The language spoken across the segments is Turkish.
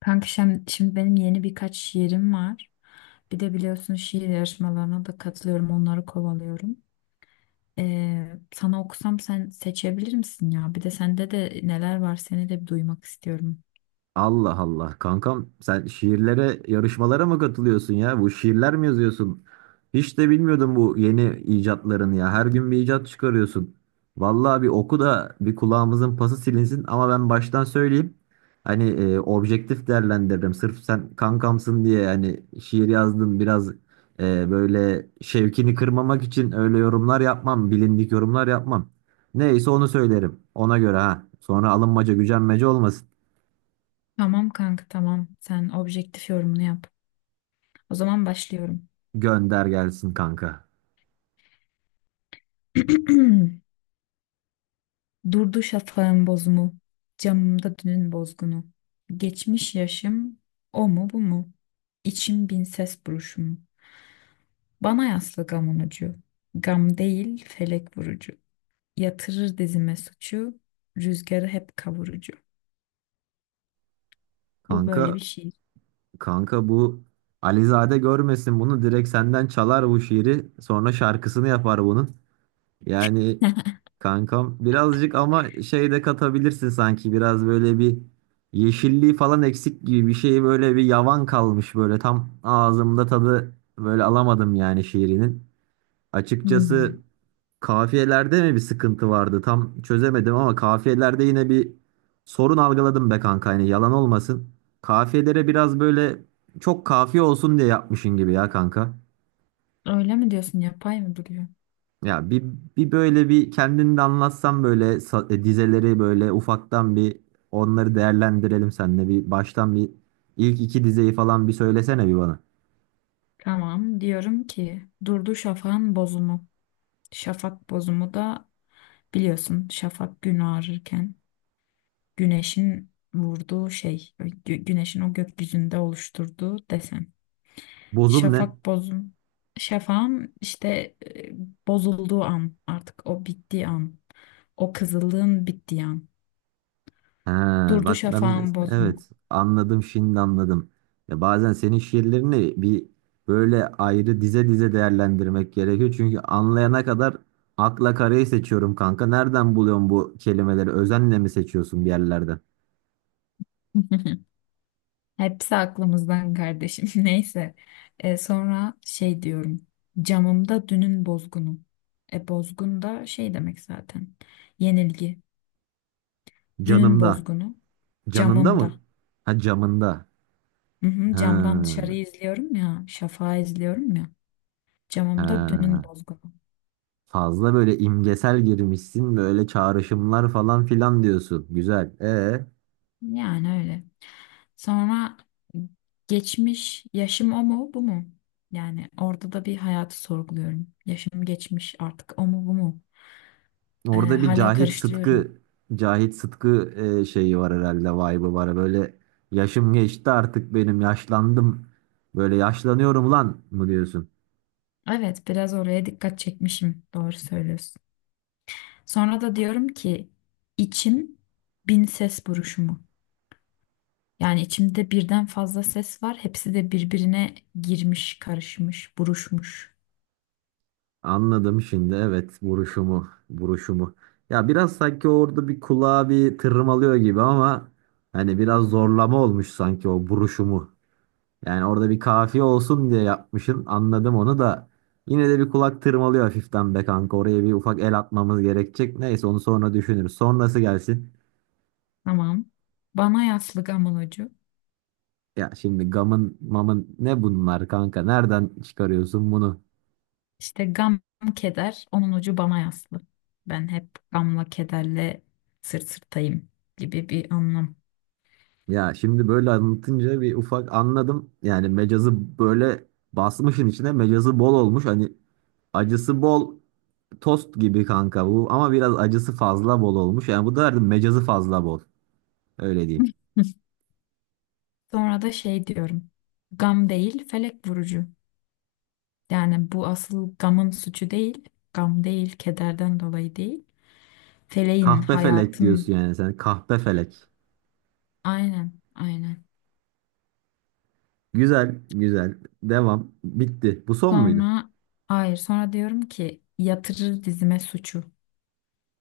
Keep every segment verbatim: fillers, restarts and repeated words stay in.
Kanka şimdi, şimdi benim yeni birkaç şiirim var. Bir de biliyorsun şiir yarışmalarına da katılıyorum, onları kovalıyorum. Ee, sana okusam sen seçebilir misin ya? Bir de sende de neler var seni de bir duymak istiyorum. Allah Allah kankam sen şiirlere yarışmalara mı katılıyorsun ya? Bu şiirler mi yazıyorsun? Hiç de bilmiyordum bu yeni icatlarını ya. Her gün bir icat çıkarıyorsun. Vallahi bir oku da bir kulağımızın pası silinsin ama ben baştan söyleyeyim. Hani e, objektif değerlendiririm. Sırf sen kankamsın diye hani şiir yazdın biraz e, böyle şevkini kırmamak için öyle yorumlar yapmam. Bilindik yorumlar yapmam. Neyse onu söylerim. Ona göre ha. Sonra alınmaca gücenmece olmasın. Tamam kanka, tamam. Sen objektif yorumunu yap. O zaman başlıyorum. Gönder gelsin kanka. Durdu şafağın bozumu, camımda dünün bozgunu. Geçmiş yaşım, o mu bu mu? İçim bin ses buruşumu. Bana yaslı gamın ucu. Gam değil, felek vurucu. Yatırır dizime suçu. Rüzgarı hep kavurucu. Bu böyle bir Kanka şiir. kanka bu Alizade görmesin bunu direkt senden çalar bu şiiri sonra şarkısını yapar bunun. Yani kankam birazcık ama şey de katabilirsin sanki biraz böyle bir yeşilliği falan eksik gibi bir şey böyle bir yavan kalmış böyle tam ağzımda tadı böyle alamadım yani şiirinin. Açıkçası Hmm. kafiyelerde mi bir sıkıntı vardı? Tam çözemedim ama kafiyelerde yine bir sorun algıladım be kanka. Yani yalan olmasın. Kafiyelere biraz böyle çok kafiye olsun diye yapmışın gibi ya kanka. Öyle mi diyorsun, yapay mı duruyor? Ya bir, bir böyle bir kendini de anlatsan böyle sa- e, dizeleri böyle ufaktan bir onları değerlendirelim seninle. Bir baştan bir ilk iki dizeyi falan bir söylesene bir bana. Tamam, diyorum ki durdu şafağın bozumu. Şafak bozumu da biliyorsun, şafak gün ağrırken güneşin vurduğu şey. gü- Güneşin o gökyüzünde oluşturduğu desen. Bozum ne? Şafak bozum. Şafağın işte e, bozulduğu an, artık o bittiği an. O kızılığın bittiği an. Ha, Durdu bak ben şafağın mes- bozma. evet anladım şimdi anladım. Ya bazen senin şiirlerini bir böyle ayrı dize dize değerlendirmek gerekiyor. Çünkü anlayana kadar akla karayı seçiyorum kanka. Nereden buluyorsun bu kelimeleri? Özenle mi seçiyorsun bir yerlerden? Hepsi aklımızdan kardeşim. Neyse. E, sonra şey diyorum. Camımda dünün bozgunu. E, bozgun da şey demek zaten. Yenilgi. Dünün Canımda. bozgunu. Canında mı? Camımda. Ha camında. Hı hı, camdan Ha, dışarıyı izliyorum ya. Şafağı izliyorum ya. Camımda dünün ha. bozgunu. Fazla böyle imgesel girmişsin. Böyle çağrışımlar falan filan diyorsun. Güzel. E Yani öyle. Sonra geçmiş yaşım, o mu bu mu? Yani orada da bir hayatı sorguluyorum. Yaşım geçmiş artık, o mu bu mu? Ee, Orada bir Hala Cahit karıştırıyorum. Sıtkı Cahit Sıtkı e, şeyi var herhalde vibe'ı var. Böyle yaşım geçti artık benim yaşlandım. Böyle yaşlanıyorum lan mı diyorsun? Evet, biraz oraya dikkat çekmişim. Doğru söylüyorsun. Sonra da diyorum ki içim bin ses buruşumu. Yani içimde birden fazla ses var. Hepsi de birbirine girmiş, karışmış, buruşmuş. Anladım şimdi evet vuruşumu vuruşumu. Ya biraz sanki orada bir kulağa bir tırmalıyor gibi ama hani biraz zorlama olmuş sanki o vuruşumu. Yani orada bir kafiye olsun diye yapmışsın. Anladım onu da. Yine de bir kulak tırmalıyor hafiften be kanka. Oraya bir ufak el atmamız gerekecek. Neyse onu sonra düşünürüz. Sonrası gelsin. Tamam. Bana yaslı gamulocu. Ya şimdi gamın mamın ne bunlar kanka? Nereden çıkarıyorsun bunu? İşte gam, keder, onun ucu bana yaslı. Ben hep gamla kederle sırt sırtayım gibi bir anlam. Ya şimdi böyle anlatınca bir ufak anladım. Yani mecazı böyle basmışın içine mecazı bol olmuş. Hani acısı bol tost gibi kanka bu. Ama biraz acısı fazla bol olmuş. Yani bu derdim mecazı fazla bol. Öyle diyeyim. Sonra da şey diyorum. Gam değil, felek vurucu. Yani bu asıl gamın suçu değil. Gam değil, kederden dolayı değil. Feleğin, Kahpefelek diyorsun hayatın. yani sen. Kahpefelek. Aynen, aynen. Güzel, güzel. Devam. Bitti. Bu son muydu? Sonra, hayır, sonra diyorum ki yatırır dizime suçu.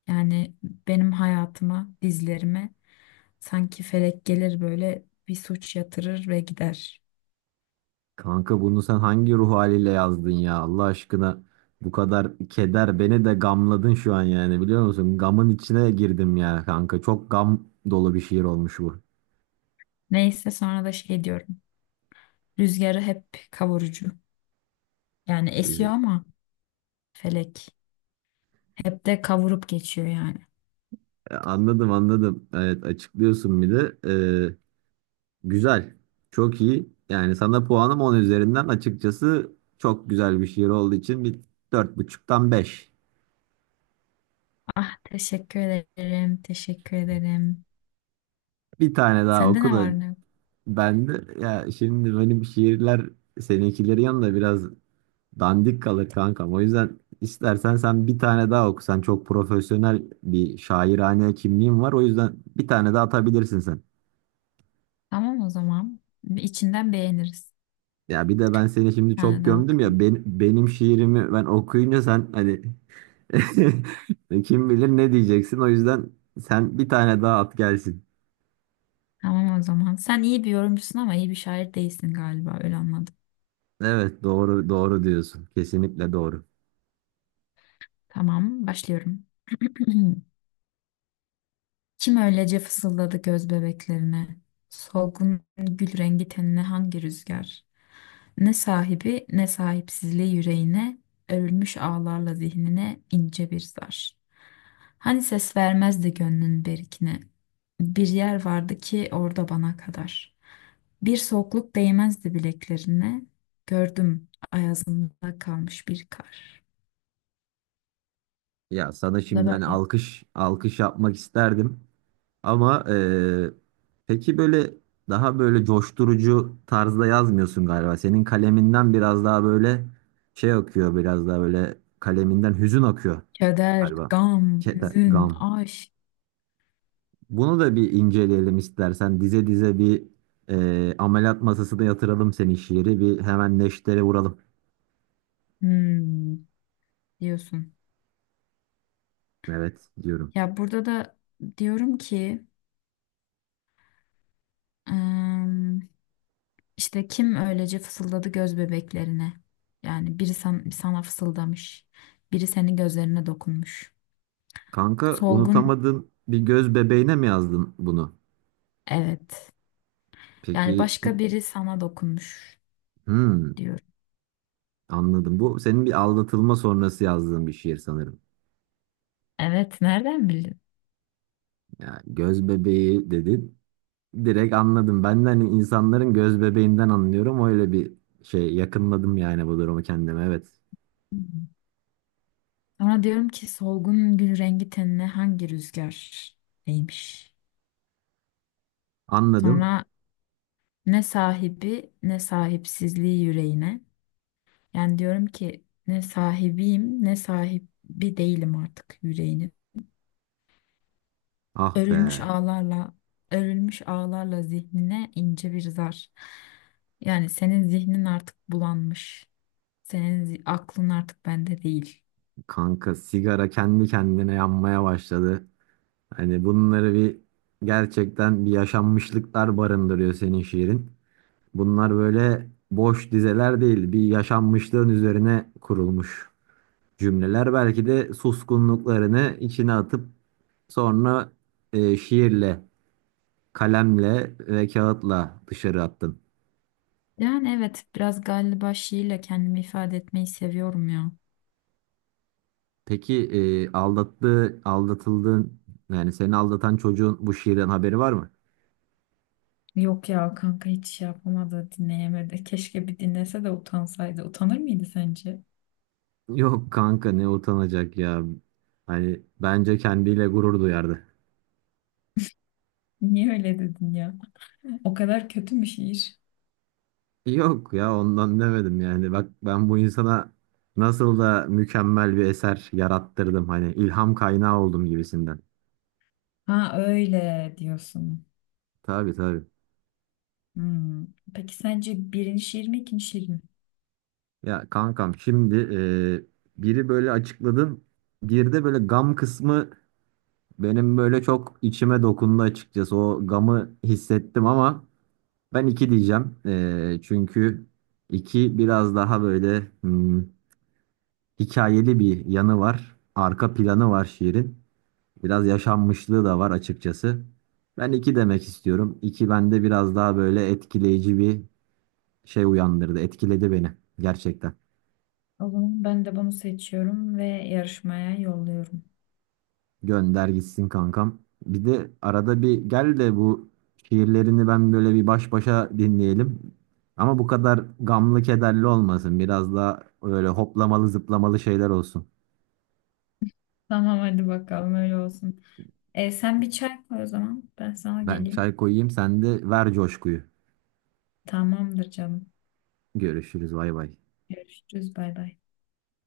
Yani benim hayatıma, dizlerime sanki felek gelir, böyle bir suç yatırır ve gider. Kanka bunu sen hangi ruh haliyle yazdın ya? Allah aşkına bu kadar keder beni de gamladın şu an yani biliyor musun? Gamın içine girdim ya kanka. Çok gam dolu bir şiir olmuş bu. Neyse, sonra da şey diyorum. Rüzgarı hep kavurucu. Yani esiyor ama felek hep de kavurup geçiyor yani. Ee, Anladım anladım. Evet açıklıyorsun bir de. Ee, güzel. Çok iyi. Yani sana puanım on üzerinden açıkçası çok güzel bir şiir olduğu için bir dört buçuktan beş. Ah, teşekkür ederim, teşekkür ederim. Bir tane daha Sende oku ne da var ne yok? ben de ya şimdi benim şiirler seninkileri yanında biraz dandik kalır kankam. O yüzden istersen sen bir tane daha oku. Sen çok profesyonel bir şairane kimliğin var. O yüzden bir tane daha atabilirsin sen. Tamam o zaman. İçinden beğeniriz. Ya bir de ben seni Bir şimdi tane çok daha gömdüm ya okudum. ben, benim şiirimi ben okuyunca sen hani kim bilir ne diyeceksin. O yüzden sen bir tane daha at gelsin. Tamam o zaman. Sen iyi bir yorumcusun ama iyi bir şair değilsin galiba, öyle anladım. Evet doğru doğru diyorsun. Kesinlikle doğru. Tamam, başlıyorum. Kim öylece fısıldadı göz bebeklerine? Solgun gül rengi tenine hangi rüzgar? Ne sahibi ne sahipsizliği yüreğine, örülmüş ağlarla zihnine ince bir zar. Hani ses vermezdi gönlün berikine. Bir yer vardı ki orada bana kadar. Bir soğukluk değmezdi bileklerine. Gördüm ayazında kalmış bir kar. Ya sana Bu da şimdiden böyle. alkış alkış yapmak isterdim ama eee, peki böyle daha böyle coşturucu tarzda yazmıyorsun galiba. Senin kaleminden biraz daha böyle şey akıyor biraz daha böyle kaleminden hüzün akıyor Keder, galiba. gam, Keder, hüzün, gam. aşk. Bunu da bir inceleyelim istersen dize dize bir eee ameliyat masasına yatıralım senin şiiri bir hemen neşteri vuralım. Hmm. Diyorsun. Evet diyorum. Ya burada da diyorum ki ım, işte kim öylece fısıldadı göz bebeklerine. Yani biri san- sana fısıldamış. Biri senin gözlerine dokunmuş. Kanka Solgun, unutamadığın bir göz bebeğine mi yazdın bunu? evet. Yani Peki. başka biri sana dokunmuş Hmm, diyorum. anladım. Bu senin bir aldatılma sonrası yazdığın bir şiir sanırım. Evet, nereden bildin? Ya göz bebeği dedin. Direkt anladım. Ben de hani insanların göz bebeğinden anlıyorum. Öyle bir şey yakınladım yani bu durumu kendime. Evet. Hmm. Sonra diyorum ki solgun gül rengi tenine hangi rüzgar değmiş? Anladım. Sonra ne sahibi ne sahipsizliği yüreğine. Yani diyorum ki ne sahibiyim ne sahibi değilim artık yüreğinin. Ah be. Örülmüş ağlarla, örülmüş ağlarla zihnine ince bir zar. Yani senin zihnin artık bulanmış. Senin zi- aklın artık bende değil. Kanka sigara kendi kendine yanmaya başladı. Hani bunları bir gerçekten bir yaşanmışlıklar barındırıyor senin şiirin. Bunlar böyle boş dizeler değil. Bir yaşanmışlığın üzerine kurulmuş cümleler belki de suskunluklarını içine atıp sonra e, şiirle, kalemle ve kağıtla dışarı attın. Yani evet, biraz galiba şiirle kendimi ifade etmeyi seviyorum ya. Peki e, aldattığı, aldatıldığın yani seni aldatan çocuğun bu şiirden haberi var mı? Yok ya kanka, hiç şey yapamadı, dinleyemedi. Keşke bir dinlese de utansaydı. Utanır mıydı sence? Yok kanka ne utanacak ya. Hani bence kendiyle gurur duyardı. Niye öyle dedin ya? O kadar kötü mü şiir? Yok ya ondan demedim yani. Bak ben bu insana nasıl da mükemmel bir eser yarattırdım hani ilham kaynağı oldum gibisinden. Ha, öyle diyorsun. Tabii tabii. Hmm. Peki sence birinci şiir mi ikinci şiir mi? Ya kankam şimdi e, biri böyle açıkladın. Bir de böyle gam kısmı benim böyle çok içime dokundu açıkçası. O gamı hissettim ama ben iki diyeceğim. E, çünkü iki biraz daha böyle hmm, hikayeli bir yanı var. Arka planı var şiirin. Biraz yaşanmışlığı da var açıkçası. Ben iki demek istiyorum. İki bende biraz daha böyle etkileyici bir şey uyandırdı. Etkiledi beni gerçekten. O zaman ben de bunu seçiyorum ve yarışmaya yolluyorum. Gönder gitsin kankam. Bir de arada bir gel de bu şiirlerini ben böyle bir baş başa dinleyelim. Ama bu kadar gamlı kederli olmasın. Biraz daha öyle hoplamalı zıplamalı şeyler olsun. Tamam, hadi bakalım öyle olsun. E, sen bir çay koy o zaman. Ben sana Ben geleyim. çay koyayım sen de ver coşkuyu. Tamamdır canım. Görüşürüz bay bay. Görüşürüz, bay bay.